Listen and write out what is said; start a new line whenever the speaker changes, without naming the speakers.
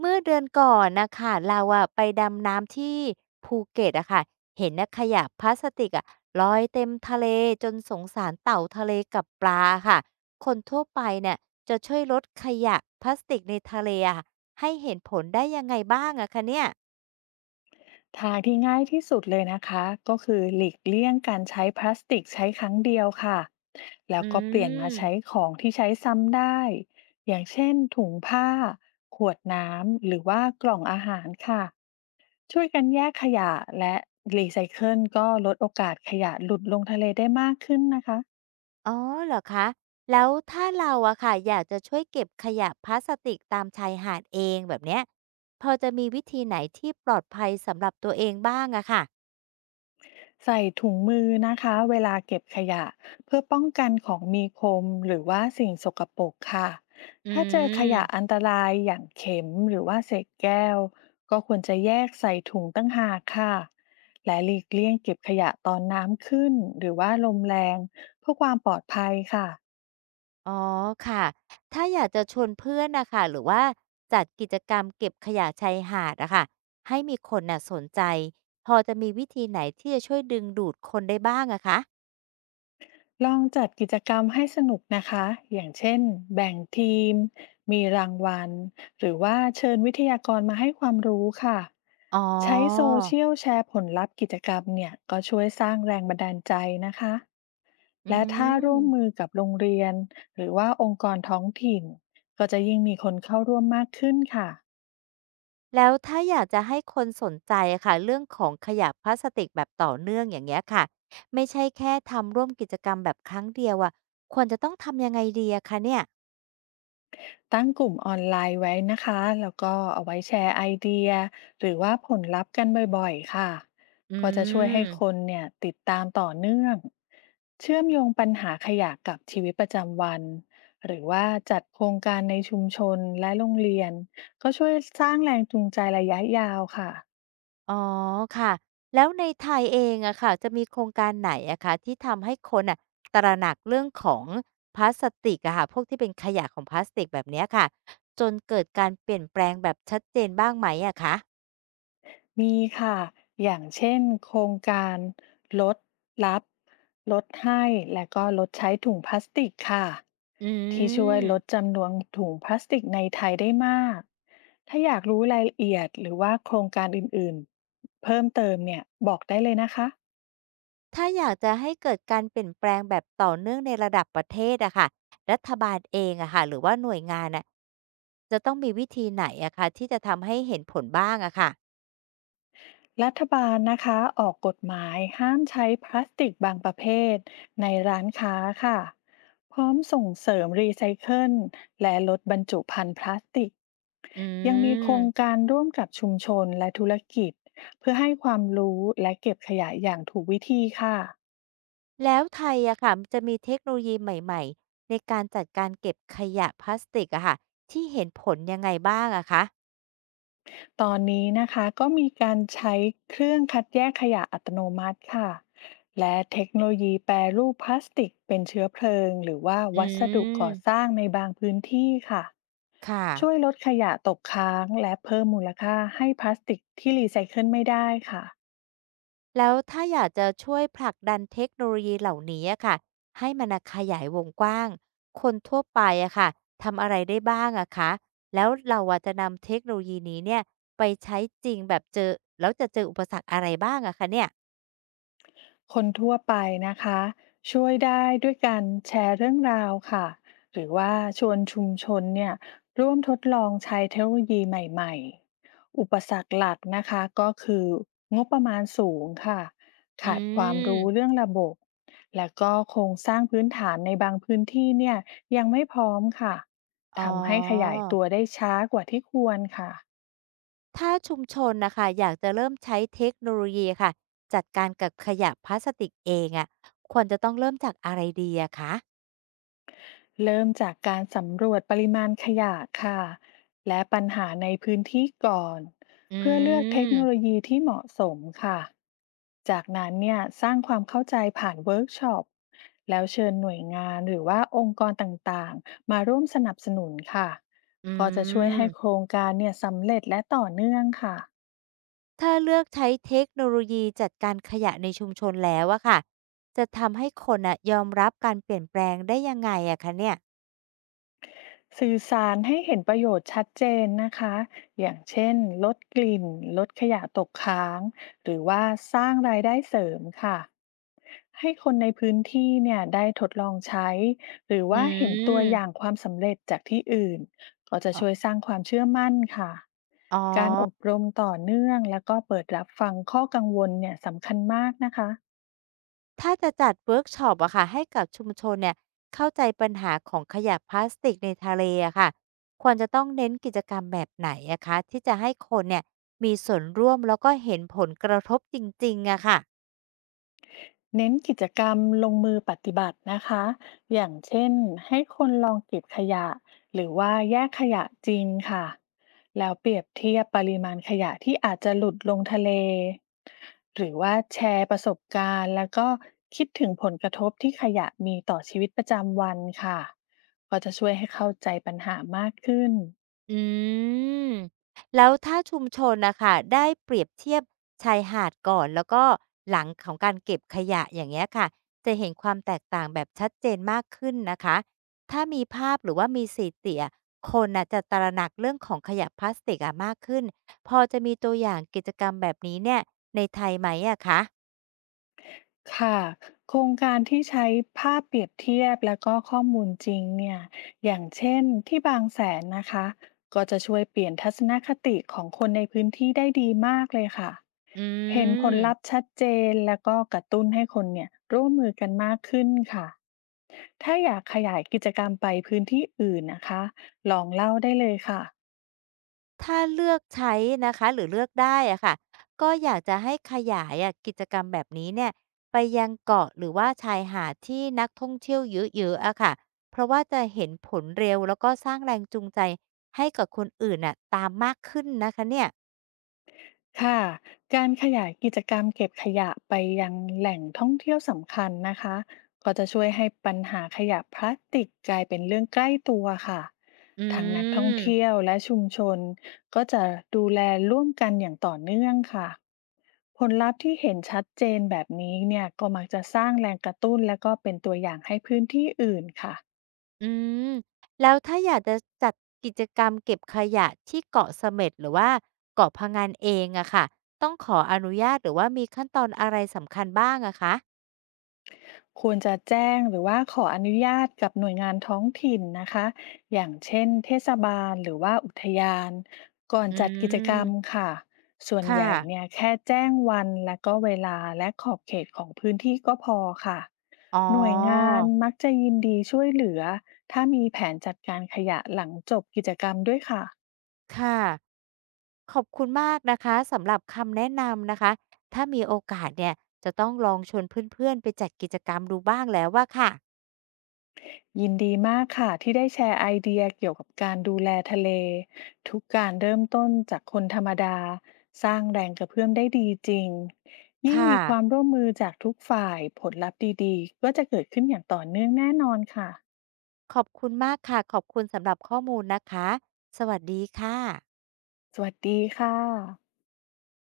เมื่อเดือนก่อนนะค่ะเราอะไปดำน้ำที่ภูเก็ตอะค่ะเห็นนะขยะพลาสติกอะลอยเต็มทะเลจนสงสารเต่าทะเลกับปลาค่ะคนทั่วไปเนี่ยจะช่วยลดขยะพลาสติกในทะเลอะะให้เห็นผลได้ยังไงบ้างอะคะเนี่ย
ทางที่ง่ายที่สุดเลยนะคะก็คือหลีกเลี่ยงการใช้พลาสติกใช้ครั้งเดียวค่ะแล้
อื
วก็เปลี่ยนมาใช้
ม
ของที่ใช้ซ้ำได้อย่างเช่นถุงผ้าขวดน้ำหรือว่ากล่องอาหารค่ะช่วยกันแยกขยะและรีไซเคิลก็ลดโอกาสขยะหลุดลงทะเลได้มากขึ้นนะคะ
อ๋อเหรอคะแล้วถ้าเราอะค่ะอยากจะช่วยเก็บขยะพลาสติกตามชายหาดเองแบบเนี้ยพอจะมีวิธีไหนที่ปลอดภัยสำหรับตัวเองบ้างอะค่ะ
ใส่ถุงมือนะคะเวลาเก็บขยะเพื่อป้องกันของมีคมหรือว่าสิ่งสกปรกค่ะ
อื
ถ้าเจอขยะอั
ม
นตรายอย่างเข็มหรือว่าเศษแก้วก็ควรจะแยกใส่ถุงตั้งหากค่ะและหลีกเลี่ยงเก็บขยะตอนน้ำขึ้นหรือว่าลมแรงเพื่อความปลอดภัยค่ะ
อ๋อค่ะ ถ้าอยากจะชวนเพื่อนนะคะหรือว่าจัดกิจกรรมเก็บขยะชายหาดอะค่ะให้มีคนน่ะสนใจพอจะมีวิธีไหนที่จะช่วยดึงดูดคนได้บ้างอะคะ
ลองจัดกิจกรรมให้สนุกนะคะ อย่างเช่นแบ่งทีม มีรางวัล หรือว่าเชิญวิทยากรมาให้ความรู้ค่ะ
อ๋อ
ใช้โซเชียลแชร์ผลลัพธ์กิจกรรมเนี่ยก็ช่วยสร้างแรงบันดาลใจนะคะ
อื
และถ้าร่วมมื
ม
อกับโรงเรียนหรือว่าองค์กรท้องถิ่นก็จะยิ่งมีคนเข้าร่วมมากขึ้นค่ะ
แล้วถ้าอยากจะให้คนสนใจอะค่ะเรื่องของขยะพลาสติกแบบต่อเนื่องอย่างเงี้ยค่ะไม่ใช่แค่ทำร่วมกิจกรรมแบบครั้งเดียวอะควรจะต้องทำยังไงดีอะคะเนี่ย
ตั้งกลุ่มออนไลน์ไว้นะคะแล้วก็เอาไว้แชร์ไอเดียหรือว่าผลลัพธ์กันบ่อยๆค่ะ
อื
ก็จะช่วยให้ค
ม
นเนี่ยติดตามต่อเนื่องเชื่อมโยงปัญหาขยะกับชีวิตประจำวันหรือว่าจัดโครงการในชุมชนและโรงเรียนก็ช่วยสร้างแรงจูงใจระยะยาวค่ะ
อ๋อค่ะแล้วในไทยเองอะค่ะจะมีโครงการไหนอะคะที่ทำให้คนน่ะตระหนักเรื่องของพลาสติกอะค่ะพวกที่เป็นขยะของพลาสติกแบบเนี้ยค่ะจนเกิดการเปลี่ยนแปลงแบบชัดเจนบ้างไหมอะคะ
มีค่ะ อย่างเช่นโครงการลดรับลดให้และก็ลดใช้ถุงพลาสติกค่ะ
อื
ที่ช่วยลด
ม
จำนวนถุงพลาสติกในไทยได้มาก ถ้าอยากรู้รายละเอียดหรือว่าโครงการอื่นๆเพิ่มเติมเนี่ยบอกได้เลยนะคะ
ถ้าอยากจะให้เกิดการเปลี่ยนแปลงแบบต่อเนื่องในระดับประเทศอะค่ะรัฐบาลเองอะค่ะหรือว่าหน่วยงานอะจะต้องมีวิธีไหนอะคะที่จะทำให้เห็นผลบ้างอะค่ะ
รัฐบาลนะคะออกกฎหมายห้ามใช้พลาสติกบางประเภทในร้านค้าค่ะพร้อมส่งเสริมรีไซเคิลและลดบรรจุภัณฑ์พลาสติก
อื
ยังมีโครง
ม
การร่วมกับชุมชนและธุรกิจเพื่อให้ความรู้และเก็บขยะอย่างถูกวิธีค่ะ
แล้วไทยอะค่ะมันจะมีเทคโนโลยีใหม่ๆในการจัดการเก็บขยะพลาสติกอะค่ะที่เห็นผลยังไงบ้างอะคะ
ตอนนี้นะคะก็มีการใช้เครื่องคัดแยกขยะอัตโนมัติค่ะและเทคโนโลยีแปรรูปพลาสติกเป็นเชื้อเพลิงหรือว่า
อื
วัสดุก่อส
ม
ร้างในบางพื้นที่ค่ะ
ค่ะ
ช่วยลดขยะตกค้างและเพิ่มมูลค่าให้พลาสติกที่รีไซเคิลไม่ได้ค่ะ
แล้วถ้าอยากจะช่วยผลักดันเทคโนโลยีเหล่านี้อะค่ะให้มันน่ะขยายวงกว้างคนทั่วไปอะค่ะทำอะไรได้บ้างอะคะแล้วเราอะจะนำเทคโนโลยีนี้เนี่ยไปใช้จริงแบบเจอแล้วจะเจออุปสรรคอะไรบ้างอะคะเนี่ย
คนทั่วไปนะคะช่วยได้ด้วยการแชร์เรื่องราวค่ะหรือว่าชวนชุมชนเนี่ยร่วมทดลองใช้เทคโนโลยีใหม่ๆอุปสรรคหลักนะคะก็คืองบประมาณสูงค่ะ
อื
ขาดความรู้
ม
เรื่องระบบและก็โครงสร้างพื้นฐานในบางพื้นที่เนี่ยยังไม่พร้อมค่ะ
อ๋อ
ทำให้ขยายตัวได้ช้ากว่าที่ควรค่ะ
ถ้าชุมชนนะคะอยากจะเริ่มใช้เทคโนโลยีค่ะจัดการกับขยะพลาสติกเองอะะควรจะต้องเริ่มจากอะไรดีอะคะ
เริ่มจากการสำรวจปริมาณขยะค่ะและปัญหาในพื้นที่ก่อน
อื
เพื่อเลือกเทคโนโล
ม
ยีที่เหมาะสมค่ะจากนั้นเนี่ยสร้างความเข้าใจผ่านเวิร์กช็อปแล้วเชิญหน่วยงานหรือว่าองค์กรต่างๆมาร่วมสนับสนุนค่ะ
อื
ก็จะช่วย
ม
ให้โครงการเนี่ยสำเร็จและต่อเนื่องค่ะ
ถ้าเลือกใช้เทคโนโลยีจัดการขยะในชุมชนแล้วอะค่ะจะทำให้คนอะยอมรับการเปลี่ยนแปลงได้ยังไงอะคะเนี่ย
สื่อสารให้เห็นประโยชน์ชัดเจนนะคะอย่างเช่นลดกลิ่นลดขยะตกค้างหรือว่าสร้างรายได้เสริมค่ะให้คนในพื้นที่เนี่ยได้ทดลองใช้หรือ
อื
ว่าเห็นตัวอย่าง
ม
ความสำเร็จจากที่อื่นก็จะ
ออ
ช่วยสร้างความเชื่อมั่นค่ะ
อ๋อ
การอบรมต่อเนื่องแล้วก็เปิดรับฟังข้อกังวลเนี่ยสำคัญมากนะคะ
ถ้าจะจัดเวิร์กช็อปอะค่ะให้กับชุมชนเนี่ยเข้าใจปัญหาของขยะพลาสติกในทะเลอะค่ะควรจะต้องเน้นกิจกรรมแบบไหนอะคะที่จะให้คนเนี่ยมีส่วนร่วมแล้วก็เห็นผลกระทบจริงๆอะค่ะ
เน้นกิจกรรมลงมือปฏิบัตินะคะ อย่างเช่นให้คนลองเก็บขยะ หรือว่าแยกขยะจริงค่ะ แล้วเปรียบเทียบปริมาณขยะที่อาจจะหลุดลงทะเล หรือว่าแชร์ประสบการณ์แล้วก็คิดถึงผลกระทบที่ขยะมีต่อชีวิตประจำวันค่ะ ก็จะช่วยให้เข้าใจปัญหามากขึ้น
อืมแล้วถ้าชุมชนนะคะได้เปรียบเทียบชายหาดก่อนแล้วก็หลังของการเก็บขยะอย่างเงี้ยค่ะจะเห็นความแตกต่างแบบชัดเจนมากขึ้นนะคะถ้ามีภาพหรือว่ามีสีเตียคนน่ะจะตระหนักเรื่องของขยะพลาสติกอะมากขึ้นพอจะมีตัวอย่างกิจกรรมแบบนี้เนี่ยในไทยไหมอะคะ
ค่ะโครงการที่ใช้ภาพเปรียบเทียบแล้วก็ข้อมูลจริงเนี่ยอย่างเช่นที่บางแสนนะคะก็จะช่วยเปลี่ยนทัศนคติของคนในพื้นที่ได้ดีมากเลยค่ะ
อื
เห็นผลลัพ
ม
ธ์ชัดเจนแล้วก็กระตุ้นให้คนเนี่ยร่วมมือกันมากขึ้นค่ะถ้าอยากขยายกิจกรรมไปพื้นที่อื่นนะคะลองเล่าได้เลยค่ะ
ถ้าเลือกใช้นะคะหรือเลือกได้อะค่ะก็อยากจะให้ขยายอะกิจกรรมแบบนี้เนี่ยไปยังเกาะหรือว่าชายหาดที่นักท่องเที่ยวเยอะๆอะค่ะเพราะว่าจะเห็นผลเร็วแล้วก็สร้างแรงจูงใจให้กับคนอื่นน่ะตามมากขึ้นนะคะเนี่ย
ค่ะการขยายกิจกรรมเก็บขยะไปยังแหล่งท่องเที่ยวสำคัญนะคะก็จะช่วยให้ปัญหาขยะพลาสติกกลายเป็นเรื่องใกล้ตัวค่ะ
อื
ทางนักท่องเที่ยว
ม
และชุมชนก็จะดูแลร่วมกันอย่างต่อเนื่องค่ะผลลัพธ์ที่เห็นชัดเจนแบบนี้เนี่ยก็มักจะสร้างแรงกระตุ้นและก็เป็นตัวอย่างให้พื้นที่อื่นค่ะ
อืมแล้วถ้าอยากจะจัดกิจกรรมเก็บขยะที่เกาะเสม็ดหรือว่าเกาะพะงันเองอะค่ะต้องขออนุญาตหรือว่ามีขั้นตอนอะไรสำคัญบ้างอะคะ
ควรจะแจ้งหรือว่าขออนุญาตกับหน่วยงานท้องถิ่นนะคะอย่างเช่นเทศบาลหรือว่าอุทยานก่อน
อ
จัดกิจกรรม
ืม
ค่ะส่วนให
ค่ะ
ญ่เนี่ยแค่แจ้งวันและก็เวลาและขอบเขตของพื้นที่ก็พอค่ะ
อ๋อ
หน่วยงานมักจะยินดีช่วยเหลือถ้ามีแผนจัดการขยะหลังจบกิจกรรมด้วยค่ะ
ค่ะขอบคุณมากนะคะสำหรับคำแนะนำนะคะ ถ้ามีโอกาสเนี่ยจะต้องลองชวนเพื่อนๆไปจัดกิจกรรมดูบ้างแล้วว่าค่ะ
ยินดีมากค่ะที่ได้แชร์ไอเดียเกี่ยวกับการดูแลทะเลทุกการเริ่มต้นจากคนธรรมดาสร้างแรงกระเพื่อมได้ดีจริงยิ่ง
ค่ะ
มีความร่วมมือจากทุกฝ่ายผลลัพธ์ดีๆก็จะเกิดขึ้นอย่างต่อเนื่องแน่นอนค่ะ
ขอบคุณมากค่ะ ขอบคุณสำหรับข้อมูลนะคะ สวัสดีค่ะ
สวัสดีค่ะ